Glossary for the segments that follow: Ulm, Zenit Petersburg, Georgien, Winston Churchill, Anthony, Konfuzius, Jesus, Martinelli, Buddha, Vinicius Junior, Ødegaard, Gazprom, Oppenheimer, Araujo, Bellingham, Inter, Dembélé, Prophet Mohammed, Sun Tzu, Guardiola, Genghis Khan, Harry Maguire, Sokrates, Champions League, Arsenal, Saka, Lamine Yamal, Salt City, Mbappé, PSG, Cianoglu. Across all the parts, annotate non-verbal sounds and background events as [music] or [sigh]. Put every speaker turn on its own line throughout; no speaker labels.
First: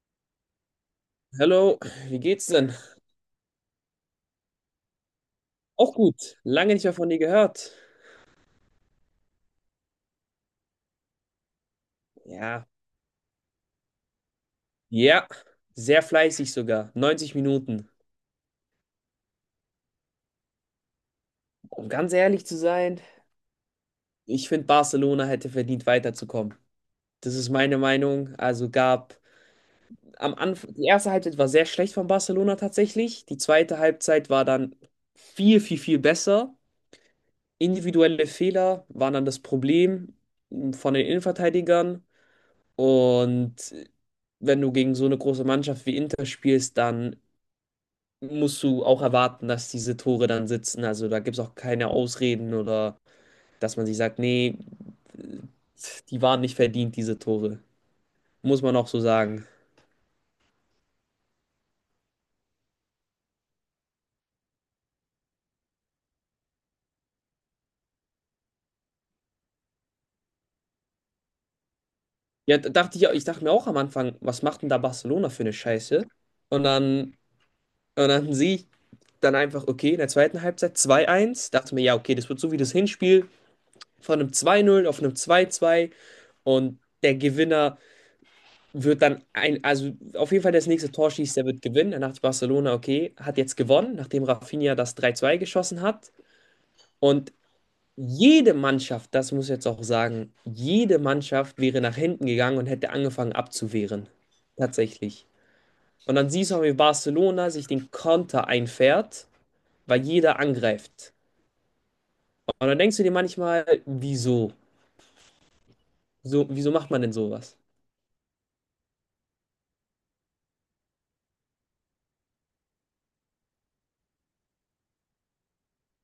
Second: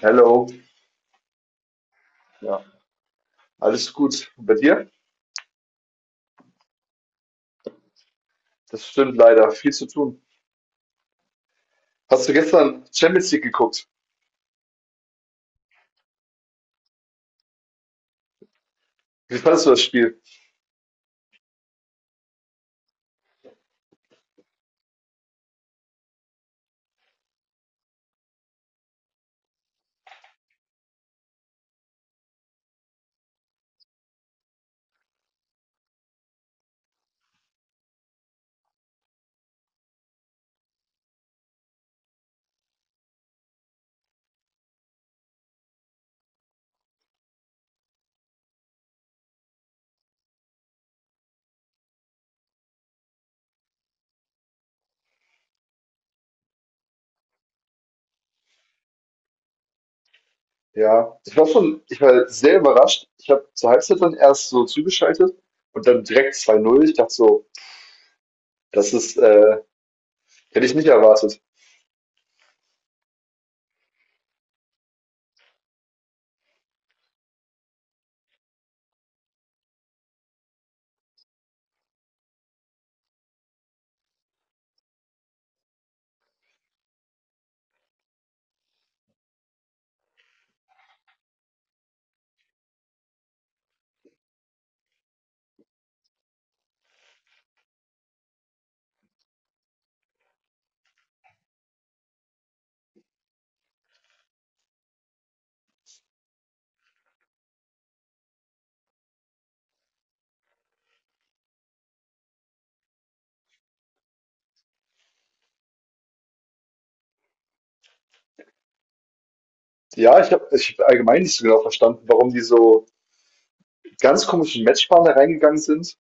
Hello.
Hallo, wie geht's
Ja,
denn?
alles gut. Und bei dir?
Auch gut, lange nicht mehr von dir gehört.
Das stimmt leider. Viel zu tun. Hast du
Ja.
gestern Champions League geguckt?
Ja, sehr fleißig sogar, 90 Minuten.
Wie fandest du das Spiel?
Um ganz ehrlich zu sein, ich finde, Barcelona hätte verdient weiterzukommen. Das ist meine Meinung. Also gab am Anfang, die erste Halbzeit war sehr schlecht von Barcelona tatsächlich. Die zweite Halbzeit war dann viel, viel, viel besser. Individuelle Fehler waren dann das Problem von den Innenverteidigern. Und wenn du gegen so eine große Mannschaft wie Inter spielst, dann musst du auch erwarten, dass diese Tore dann sitzen. Also da gibt es auch keine Ausreden oder dass man sich sagt, nee, die waren nicht verdient, diese Tore. Muss man auch so sagen.
Ja, ich war sehr überrascht. Ich habe zur Halbzeit dann erst so zugeschaltet und dann direkt 2-0. Ich dachte so, das ist, äh, hätte ich nicht erwartet.
Ja, da dachte ich, ich dachte mir auch am Anfang, was macht denn da Barcelona für eine Scheiße? Und dann, und dann sehe ich dann einfach, okay, in der zweiten Halbzeit 2-1 dachte mir, ja, okay, das wird so wie das Hinspiel von einem 2-0 auf einem 2-2 und der Gewinner wird dann also auf jeden Fall das nächste Tor schießt, der wird gewinnen. Dann dachte Barcelona, okay, hat jetzt gewonnen, nachdem Rafinha das 3-2 geschossen hat. Und jede Mannschaft, das muss ich jetzt auch sagen, jede Mannschaft wäre nach hinten gegangen und hätte angefangen abzuwehren. Tatsächlich. Und dann siehst du auch, wie Barcelona sich den Konter einfährt, weil jeder angreift. Und dann denkst du dir manchmal, wieso? So, wieso macht man denn sowas?
Ja, ich hab allgemein nicht so genau verstanden, warum die so mit ganz komischen Matchplan da reingegangen sind.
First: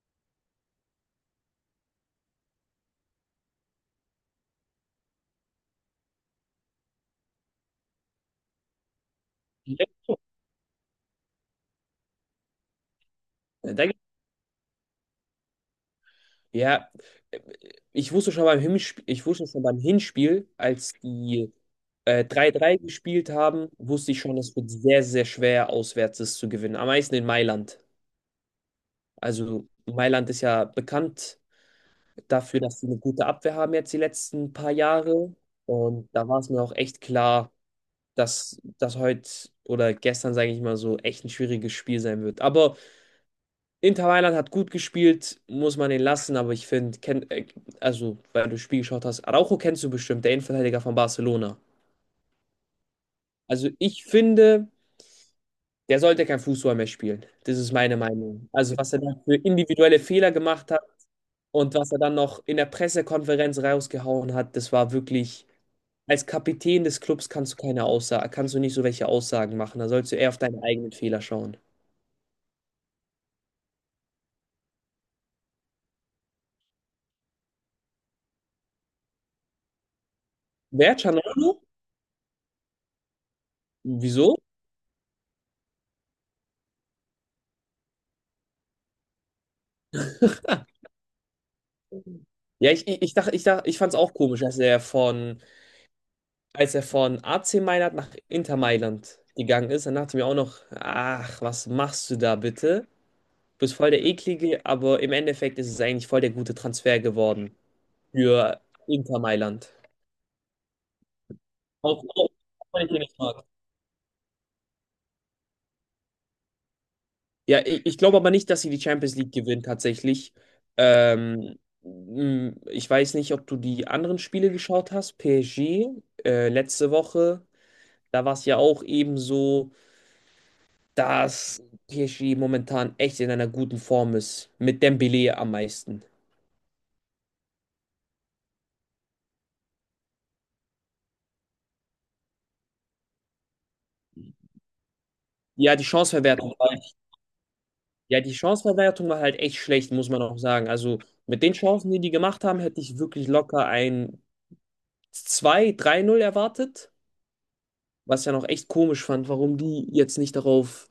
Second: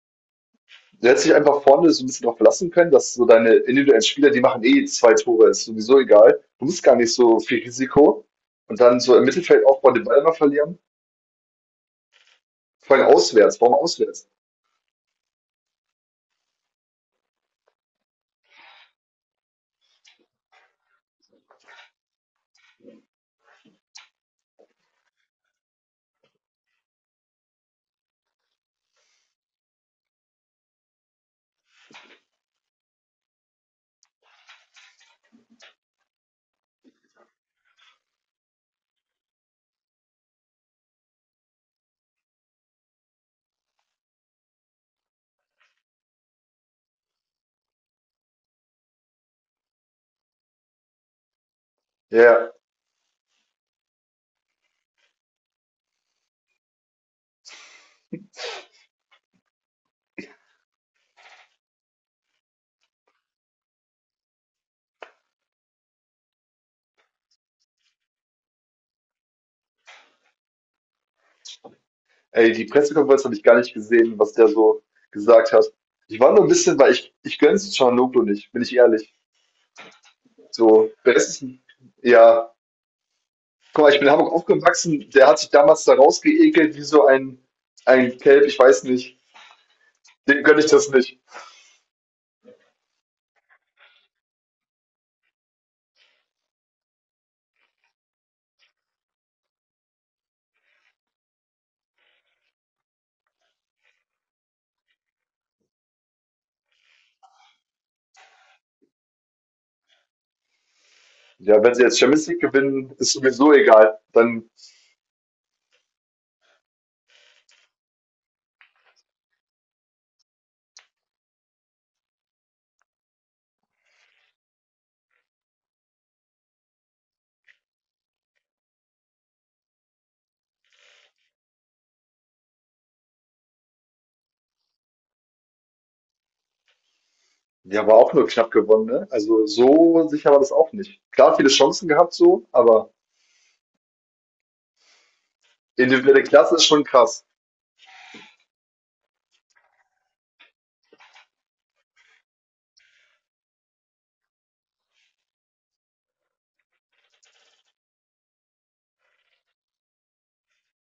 Du hättest dich einfach vorne so ein bisschen drauf verlassen können, dass so deine individuellen Spieler, die machen eh zwei Tore, ist sowieso egal. Du musst gar nicht so viel Risiko. Und dann so im Mittelfeld aufbauen, den Ball immer verlieren. Vor allem auswärts. Warum
Da gibt
auswärts?
Ja, ich wusste schon beim Hinspiel, ich wusste schon beim Hinspiel, als die 3-3 gespielt haben, wusste ich schon, es wird sehr, sehr schwer, auswärts es zu gewinnen. Am meisten in Mailand. Also Mailand ist ja bekannt dafür, dass sie eine gute Abwehr haben jetzt die letzten paar Jahre. Und da war es mir auch echt klar, dass das heute oder gestern, sage ich mal so, echt ein schwieriges Spiel sein wird. Aber Inter Mailand hat gut gespielt, muss man den lassen, aber ich finde, also, weil du das Spiel geschaut hast, Araujo kennst du bestimmt, der Innenverteidiger von Barcelona.
Ja, ja.
Also, ich finde, der sollte kein Fußball mehr spielen. Das ist meine Meinung. Also, was er da für individuelle Fehler gemacht hat und was er dann noch in der Pressekonferenz rausgehauen hat, das war wirklich, als Kapitän des Clubs kannst du keine Aussage, kannst du nicht so welche Aussagen machen. Da sollst du eher auf deine eigenen Fehler schauen.
Ey, die Pressekonferenz habe ich gar nicht gesehen, was der so gesagt hat. Ich war nur ein bisschen, weil ich gönn's Cianoglu nicht, bin ich ehrlich. So,
Wer?
besten,
Canolo?
ja. Guck mal, ich bin in Hamburg
Wieso?
aufgewachsen, der hat sich damals da rausgeekelt wie so ein Kelb, ich weiß nicht. Dem gönn ich das nicht.
Ja, ich fand es auch komisch, dass er von, als er von AC Mailand nach Inter Mailand gegangen ist, dann dachte ich mir auch noch, ach, was machst du da bitte? Du bist voll der Eklige, aber im Endeffekt ist es eigentlich voll der gute Transfer geworden für Inter Mailand.
Ja, wenn sie jetzt
Auch,
Champions
auch
League
wenn ich
gewinnen,
ihn
ist
nicht mag.
sowieso egal. Dann,
Ja, ich glaube aber nicht, dass sie die Champions League gewinnen tatsächlich. Ich weiß nicht, ob du die anderen Spiele geschaut hast. PSG, letzte Woche. Da war es ja auch eben so, dass PSG momentan echt in einer guten Form ist. Mit Dembélé am meisten.
die haben wir auch nur knapp gewonnen, ne? Also so sicher war das auch nicht. Klar, viele Chancen gehabt so, aber
Ja, die
individuelle Klasse
Chanceverwertung
ist
war, halt,
schon krass.
ja, die Chanceverwertung war halt echt schlecht, muss man auch sagen. Also mit den Chancen, die die gemacht haben, hätte ich wirklich locker ein zwei drei null erwartet. Was ich ja noch echt komisch fand, warum die jetzt nicht darauf,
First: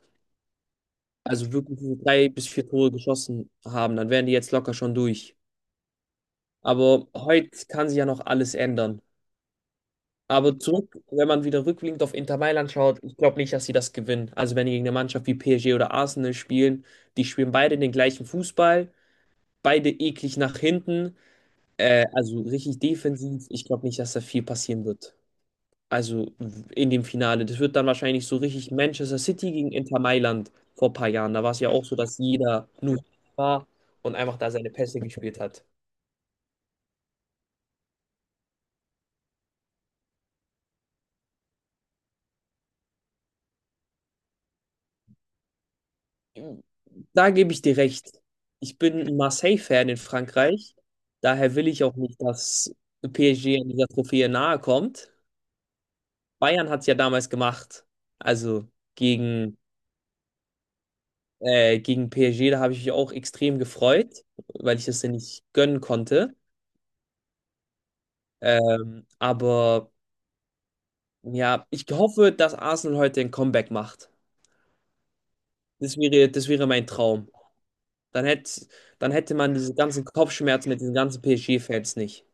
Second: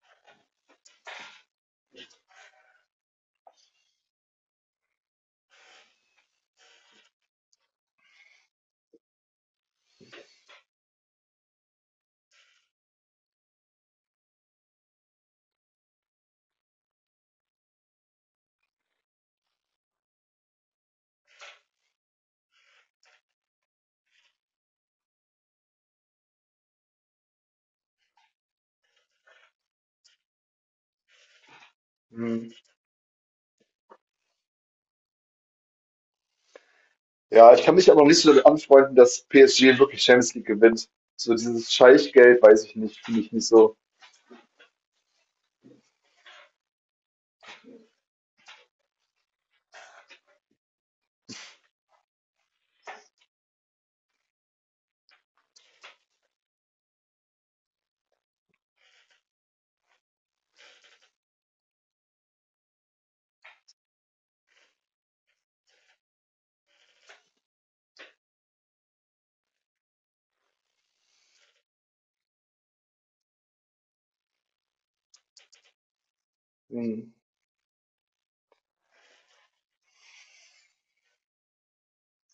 also wirklich diese drei bis vier Tore geschossen haben. Dann wären die jetzt locker schon durch. Aber heute kann sich ja noch alles ändern. Aber zurück, wenn man wieder rückblickend auf Inter Mailand schaut, ich glaube nicht, dass sie das gewinnen. Also wenn die gegen eine Mannschaft wie PSG oder Arsenal spielen, die spielen beide den gleichen Fußball, beide eklig nach hinten, also richtig defensiv. Ich glaube nicht, dass da viel passieren wird. Also in dem Finale. Das wird dann wahrscheinlich so richtig Manchester City gegen Inter Mailand vor ein paar Jahren. Da war es ja auch so, dass
Hm.
jeder nur war und einfach da seine Pässe gespielt hat.
Ja, ich kann mich aber noch nicht so damit anfreunden, dass PSG wirklich Champions League gewinnt. So dieses Scheichgeld, weiß ich nicht, finde ich nicht so.
Da gebe ich dir recht. Ich bin ein Marseille-Fan in Frankreich. Daher will ich auch nicht, dass PSG an dieser Trophäe nahe kommt. Bayern hat es ja damals gemacht. Also gegen, gegen PSG, da habe ich mich auch extrem gefreut, weil ich es denn nicht gönnen konnte. Aber ja, ich hoffe, dass Arsenal heute ein Comeback macht. Das wäre mein
Hm.
Traum. Dann hätte, dann hätte man diese ganzen Kopfschmerzen mit diesen ganzen PSG-Fans nicht.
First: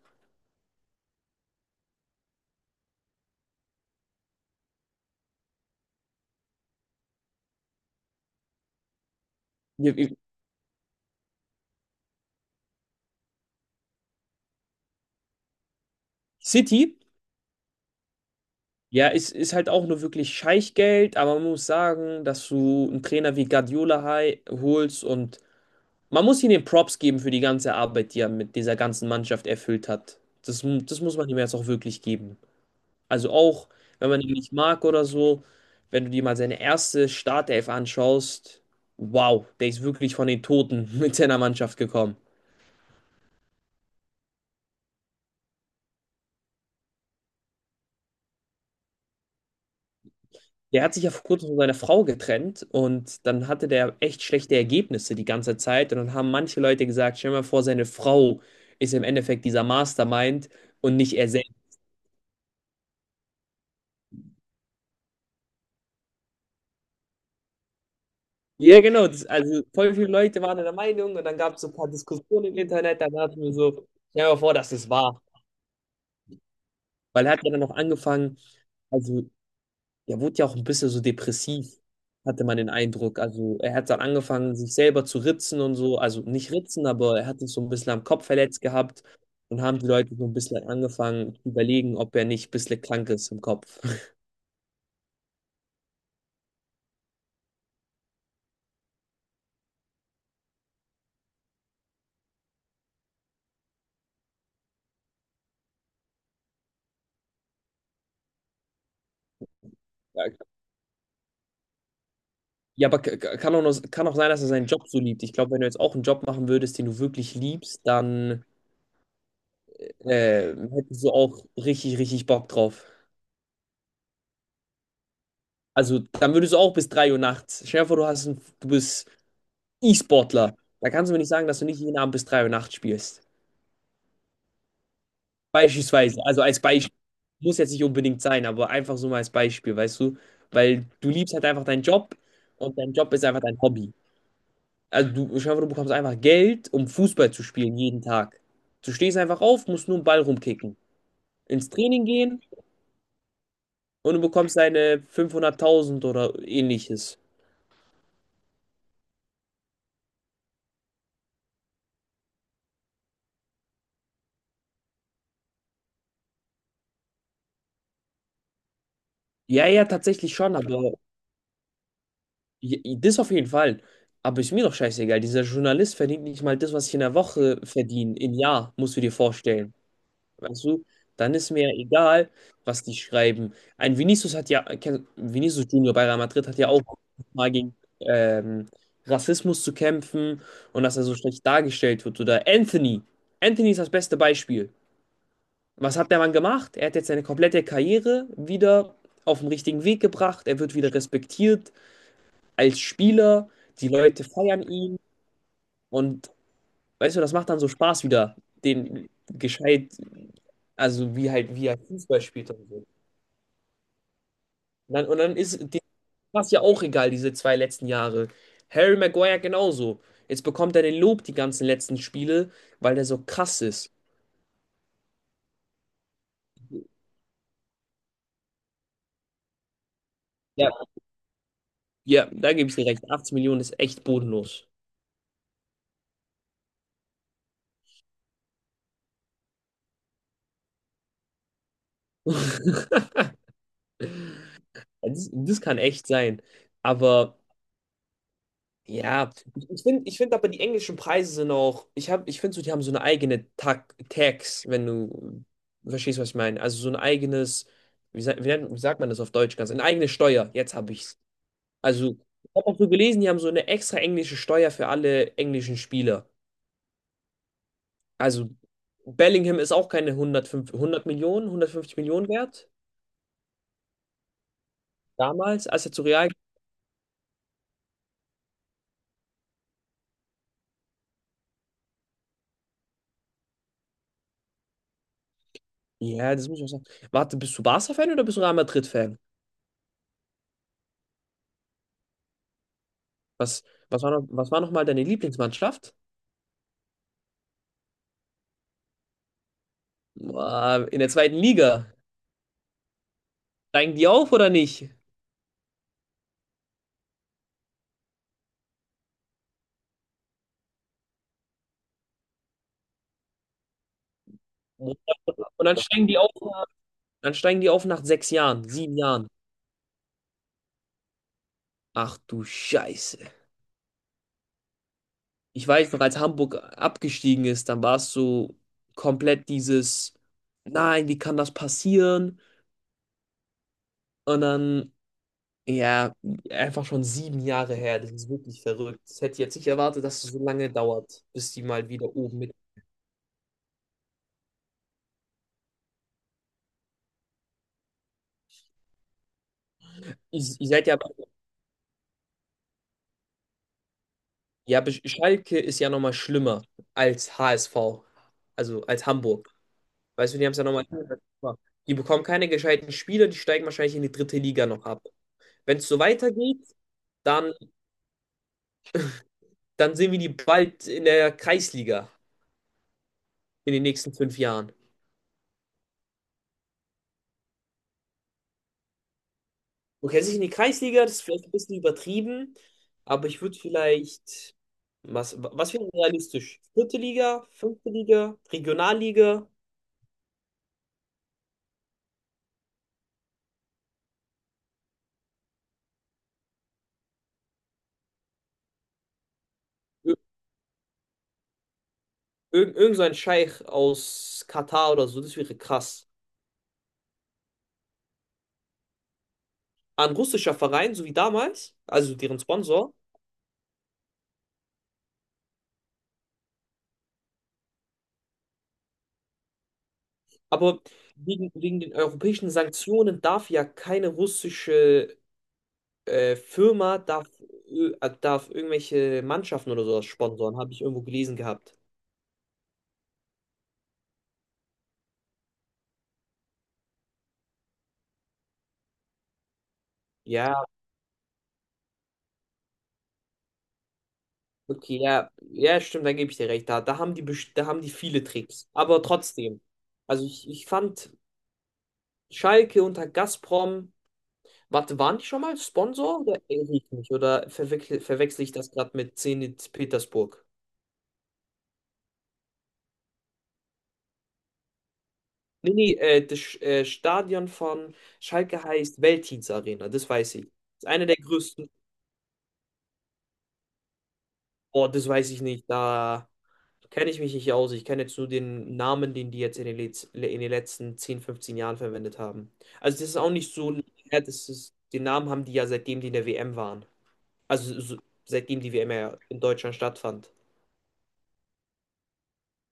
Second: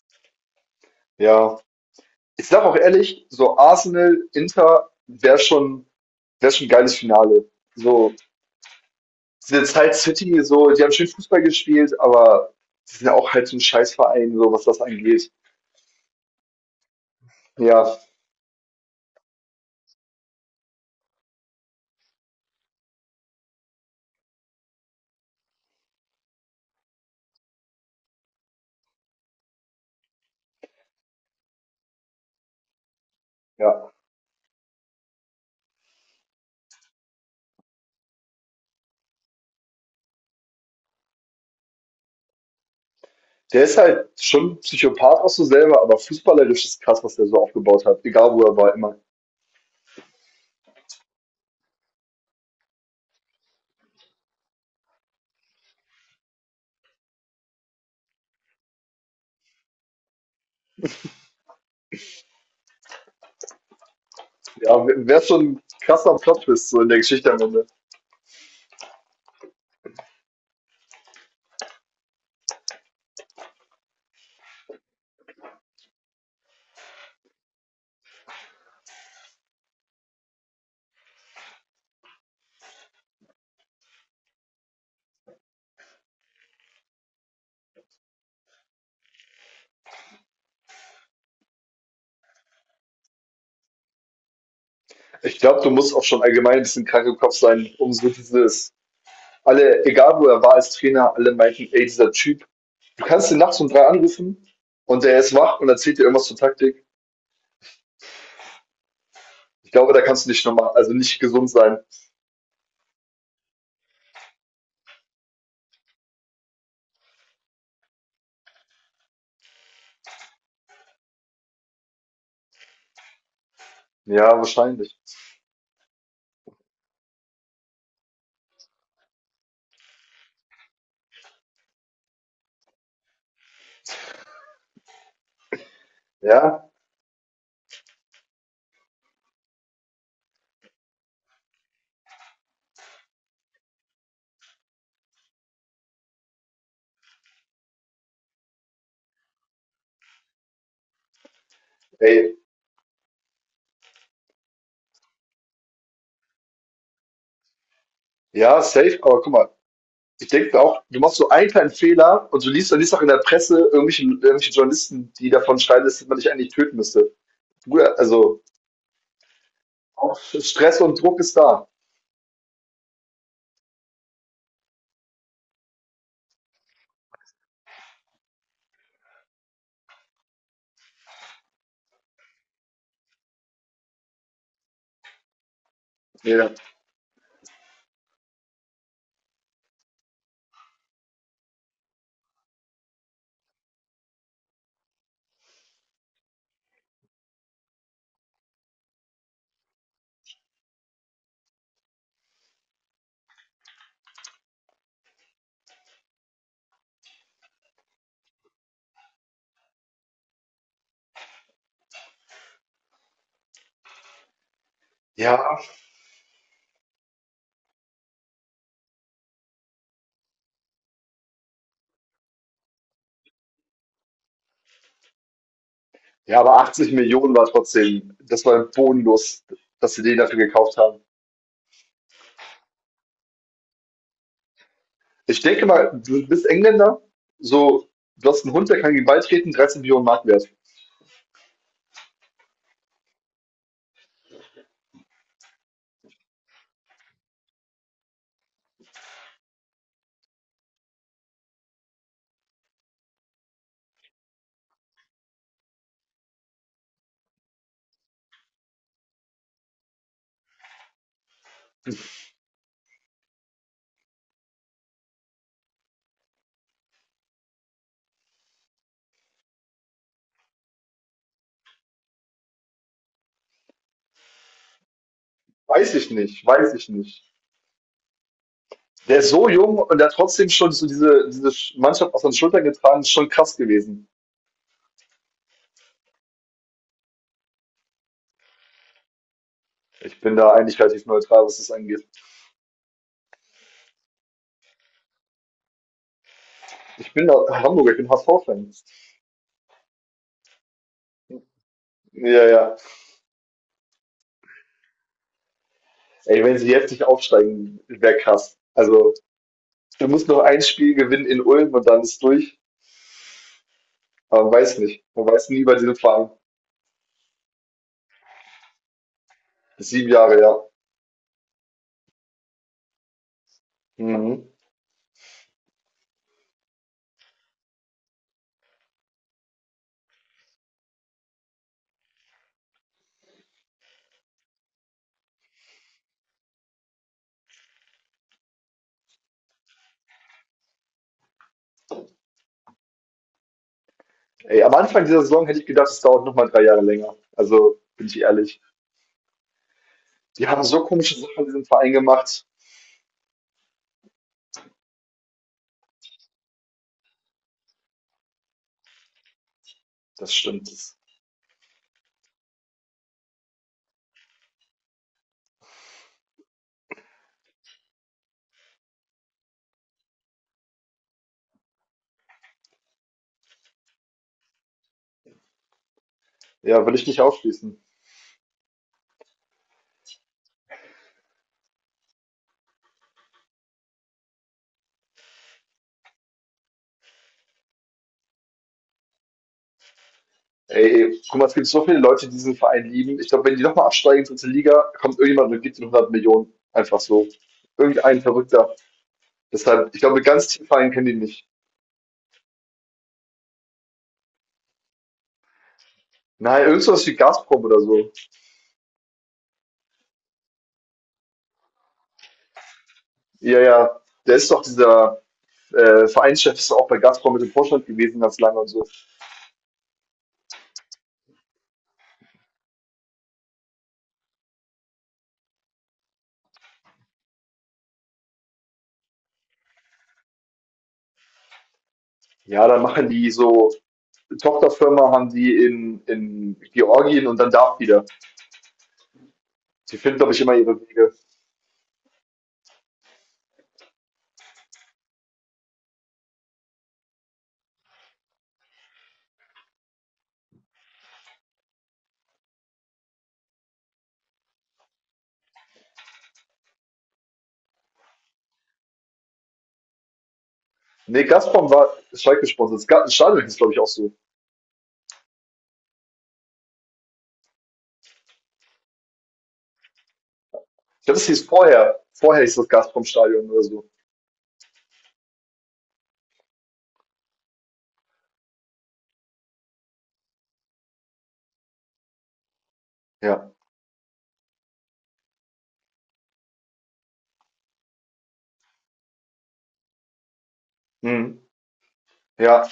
Ja, ich sag auch ehrlich, so Arsenal, Inter wär schon ein geiles Finale. So, Salt
Wir- wir-
City, so, die haben schön Fußball gespielt, aber die sind ja auch halt so ein Scheißverein, so was das angeht.
City
Ja,
Ja, es ist halt auch nur wirklich Scheichgeld, aber man muss sagen, dass du einen Trainer wie Guardiola holst und man muss ihm den Props geben für die ganze Arbeit, die er mit dieser ganzen Mannschaft erfüllt hat. Das muss man ihm jetzt auch wirklich geben. Also auch,
ja.
wenn man ihn nicht mag oder so, wenn du dir mal seine erste Startelf anschaust, wow, der ist wirklich von den Toten [laughs] mit seiner Mannschaft gekommen.
Der ist halt schon Psychopath auch so selber, aber fußballerisch ist krass, was der so aufgebaut hat. Egal wo er war, immer.
Der hat sich ja vor kurzem von seiner Frau getrennt und dann hatte der echt schlechte Ergebnisse die ganze Zeit. Und dann haben manche Leute gesagt, stell dir mal vor, seine Frau ist im Endeffekt dieser Mastermind und nicht er selbst.
Ja, wäre schon ein krasser Plot-Twist so in der Geschichte am Ende.
Ja, genau. Also voll viele Leute waren der Meinung und dann gab es so ein paar Diskussionen im Internet. Da dachten wir so, stell dir mal vor, das ist wahr. Weil er hat ja dann noch angefangen, also er wurde ja auch ein bisschen so depressiv, hatte man den Eindruck. Also er hat dann angefangen, sich selber zu ritzen und so. Also nicht ritzen, aber er hat sich so ein bisschen am Kopf verletzt gehabt. Und haben die Leute so ein bisschen angefangen zu überlegen, ob er nicht ein bisschen krank ist im Kopf. [laughs]
Ich glaube, du musst auch schon allgemein ein bisschen krank im Kopf sein, um so dieses. Alle, egal wo er war als Trainer, alle meinten, ey, dieser Typ, du kannst ihn nachts um 3 anrufen und der ist wach und erzählt dir irgendwas zur Taktik. Ich glaube, da kannst du
Ja,
nicht normal, also nicht gesund sein.
ja, aber kann auch sein, dass er seinen Job so liebt. Ich glaube, wenn du jetzt auch einen Job machen würdest, den du wirklich liebst, dann hättest du auch richtig, richtig Bock drauf.
Ja, wahrscheinlich.
Also dann würdest du auch bis 3 Uhr nachts. Stell dir vor, du bist E-Sportler. Da kannst du mir nicht sagen, dass du nicht jeden Abend bis 3 Uhr nachts spielst. Beispielsweise. Also als
Ja,
Beispiel. Muss jetzt nicht unbedingt sein, aber einfach so mal als Beispiel, weißt du? Weil du liebst halt einfach deinen Job und dein Job ist einfach dein Hobby. Also du, schau, hoffe, du bekommst einfach Geld, um Fußball zu spielen jeden Tag. Du stehst einfach auf, musst nur einen Ball rumkicken. Ins Training
ey,
gehen und du bekommst deine 500.000 oder ähnliches.
ja, safe, aber guck mal, ich denke auch, du machst so einen kleinen Fehler und du liest, auch in der Presse irgendwelche Journalisten, die davon schreiben, dass man dich eigentlich töten müsste. Bruder, also
Ja, ja,
auch
tatsächlich schon,
Stress
aber
und Druck ist da.
ja, das auf jeden Fall. Aber ist mir doch scheißegal. Dieser Journalist verdient nicht mal das, was ich in der Woche verdiene. Im Jahr, musst du dir vorstellen. Weißt du? Dann ist mir ja egal, was die schreiben. Ein Vinicius hat ja, kenn- Vinicius Junior bei Real Madrid
Ja,
hat ja auch mal gegen ähm, Rassismus zu kämpfen und dass er so schlecht dargestellt wird. Oder Anthony. Anthony ist das beste Beispiel. Was hat der Mann gemacht? Er hat jetzt seine komplette Karriere wieder auf den richtigen Weg gebracht. Er wird wieder respektiert als Spieler, die Leute feiern ihn und weißt du, das macht dann so Spaß wieder, den gescheit, also wie halt, wie er Fußball spielt und so. Und dann
ja,
ist dem Spaß ja auch egal, diese zwei letzten Jahre. Harry Maguire genauso. Jetzt bekommt er den Lob die ganzen letzten Spiele, weil der so krass ist.
ja, aber 80 Millionen war trotzdem, das war bodenlos, dass sie den dafür
Ja,
gekauft haben.
ja, da gebe ich dir recht. 80 Millionen ist echt bodenlos.
Ich denke mal, du bist Engländer, so, du hast einen Hund, der kann gegen den Ball treten, 13 Millionen Mark wert.
[laughs] Das kann echt sein. Aber ja, ich find aber die englischen Preise sind auch, ich finde so, die haben so eine eigene Tags, wenn du verstehst, was ich meine. Also so ein eigenes, wie, sa- wie, nennt- wie sagt man das auf Deutsch ganz? Eine eigene Steuer, jetzt habe ich's. Also, ich habe auch so gelesen, die haben so eine extra englische Steuer für alle englischen Spieler. Also, Bellingham ist auch keine 105, 100 Millionen, 150 Millionen wert, damals, als er
Weiß
zu
ich
Real.
nicht, weiß ich nicht. Der ist so jung und der hat trotzdem schon so diese Mannschaft auf seinen Schultern getragen, ist schon krass gewesen.
Ja, das muss ich auch sagen. Warte, bist du Barca-Fan oder bist du Real Madrid-Fan?
Ich bin da eigentlich relativ neutral, was das angeht.
Was, was was war noch mal deine Lieblingsmannschaft?
Ich bin da Hamburger, ich bin HSV-Fan.
Boah, in der zweiten Liga.
Ja, ja.
Steigen die auf oder nicht?
Ey, wenn sie jetzt nicht aufsteigen, wäre krass. Also, du musst noch ein Spiel gewinnen in Ulm und dann ist durch. Aber man weiß
Und
nicht. Man weiß nie bei
dann
diesem
steigen die
Verein.
auf, dann steigen die auf nach 6 Jahren, 7 Jahren.
7 Jahre, ja.
Ach du Scheiße.
Mhm.
Ich weiß noch, als Hamburg abgestiegen ist, dann war es so komplett dieses, nein, wie kann das passieren? Und dann, ja, einfach schon 7 Jahre her. Das ist wirklich verrückt. Das hätte ich jetzt nicht erwartet, dass es so lange dauert, bis die mal wieder oben mit.
Ey, am Anfang dieser Saison hätte ich gedacht, es dauert nochmal 3 Jahre länger. Also, bin ich ehrlich.
Ihr
Die haben
ihr
so
seid ja
komische Sachen in diesem Verein gemacht.
Ja, Be- Schalke ist ja nochmal schlimmer als HSV, also als Hamburg. Weißt
Das
du, die haben es ja
stimmt.
nochmal.
Das,
Die bekommen keine gescheiten Spieler, die steigen wahrscheinlich in die dritte Liga noch ab. Wenn es so weitergeht, dann, dann sehen wir die bald in der Kreisliga in den nächsten 5 Jahren.
ja, will ich nicht ausschließen.
Okay, sich in die Kreisliga, das ist vielleicht ein bisschen übertrieben, aber ich würde vielleicht, was wäre realistisch? Vierte Liga, fünfte Liga, Regionalliga,
Ey, guck mal, es gibt so viele Leute, die diesen Verein lieben. Ich glaube, wenn die nochmal absteigen in die dritte Liga, kommt irgendjemand und gibt ihnen 100 Millionen. Einfach so. Irgendein Verrückter. Deshalb, ich
ir
glaube, ganz tief Verein kennen die nicht.
irgend so ein Scheich aus Katar oder so, das wäre krass.
Nein, irgendwas wie Gazprom oder so.
An russischer Verein, so wie damals, also deren Sponsor.
Ja, ja. Der ist doch dieser Vereinschef, ist doch auch bei Gazprom mit dem Vorstand gewesen, ganz lange und so.
Aber wegen den europäischen Sanktionen darf ja keine russische Firma, darf irgendwelche Mannschaften oder sowas sponsoren, habe ich irgendwo gelesen gehabt.
Ja, dann machen die so eine Tochterfirma, haben die in Georgien und dann darf wieder. Die finden, glaube ich, immer
Ja,
ihre Wege.
okay, ja, ja, stimmt, dann gebe ich dir recht. Da haben die, da haben die viele Tricks. Aber trotzdem, also ich fand Schalke unter Gazprom, warte, waren die schon mal Sponsor oder erinnere ich mich? Oder verwechsel ich das gerade mit Zenit Petersburg?
Nee, Gazprom war Schalke-Sponsor. Das Stadion ist, glaube ich, auch so.
Nee, nee, das Stadion von Schalke heißt Veltins Arena, das weiß ich. Das ist
Ich
einer der
glaube, das hieß
größten.
vorher. Vorher hieß das Gazprom-Stadion oder so.
Oh, das weiß ich nicht. Da kenne ich mich nicht aus. Ich kenne jetzt nur den Namen, den die jetzt in den letzten 10, 15 Jahren verwendet haben. Also das ist auch
Ja.
nicht so lange her, das ist, den Namen haben die ja seitdem die in der WM waren. Also so, seitdem die WM ja in Deutschland stattfand.
Mhm. Ja.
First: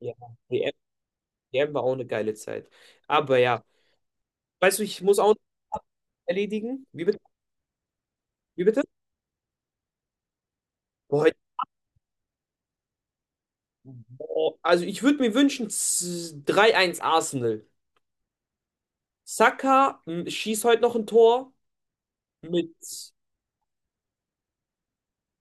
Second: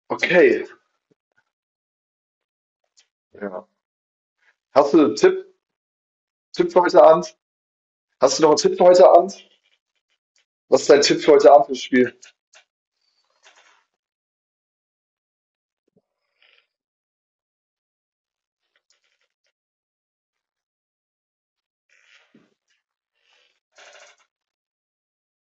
Ja,
Okay.
WM, WM war auch eine geile Zeit. Aber ja,
Ja.
weißt du,
Hast du
ich
einen
muss auch
Tipp,
noch
Tipp für
erledigen.
heute
Wie bitte?
Abend? Hast du noch einen
Wie
Tipp
bitte?
für heute Abend? Was ist dein Tipp
Boah,
für heute Abend fürs Spiel?
boah, also ich würde mir wünschen 3-1 Arsenal. Saka schießt heute noch ein Tor mit,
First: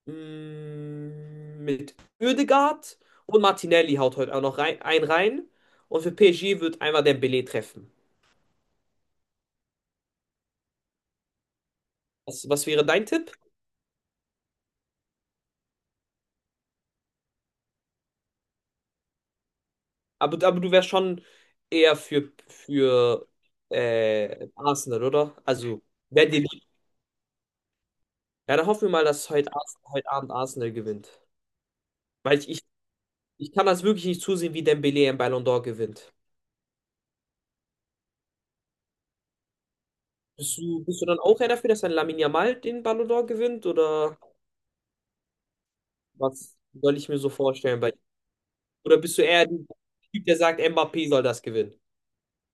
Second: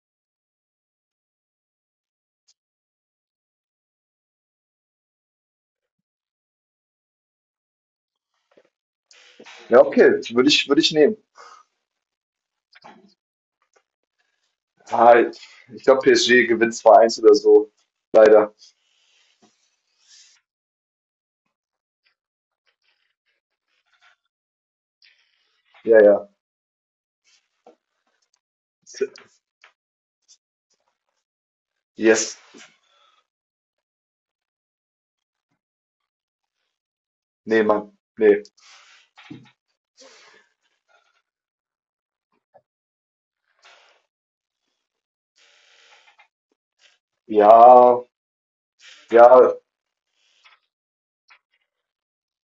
mit Ødegaard und Martinelli haut heute auch noch rein, einen rein. Und für PSG wird einmal Dembélé treffen.
Ja, okay. Würde ich nehmen.
Was wäre dein Tipp?
Ah, ich glaube, PSG gewinnt 2-1 oder so. Leider.
Aber du wärst schon eher für Arsenal, oder? Also,
Ja,
wer
ja.
dir lieb. Ja, dann hoffen wir mal, dass heute Abend Arsenal gewinnt.
Yes.
Weil ich, Ich kann das wirklich nicht zusehen, wie Dembélé einen Ballon d'Or gewinnt.
Nee, Mann. Nee.
Bist du dann auch eher dafür, dass ein Lamine Yamal den Ballon d'Or gewinnt? Oder was soll ich mir so
Ja,
vorstellen bei dir? Oder bist du eher
ja.
der Typ, der sagt, Mbappé soll das gewinnen?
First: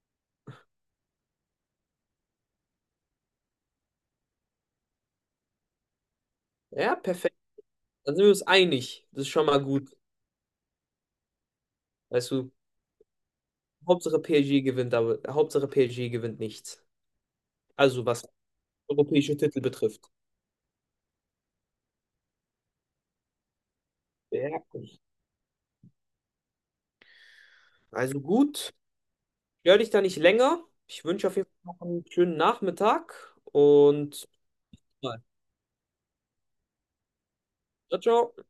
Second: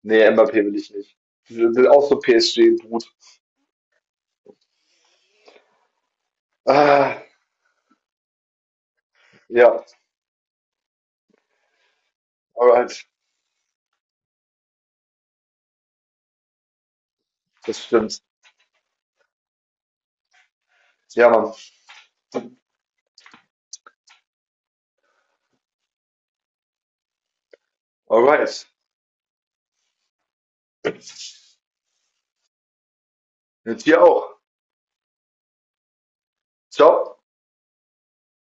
Nee, Mbappé will ich nicht. Ich will auch so PSG-Brut.
Ja,
Ah,
perfekt. Dann sind wir uns einig. Das ist schon mal
ja,
gut. Weißt du,
alright.
Hauptsache PSG gewinnt, aber Hauptsache PSG gewinnt nichts.
Das
Also
stimmt.
was europäische Titel betrifft.
Ja, Mann.
Ja. Also
Alright.
gut. Stör dich da nicht länger. Ich wünsche auf jeden Fall noch einen schönen Nachmittag
Jetzt hier
und bis
auch.
bald.
Stop!
Ciao, ciao.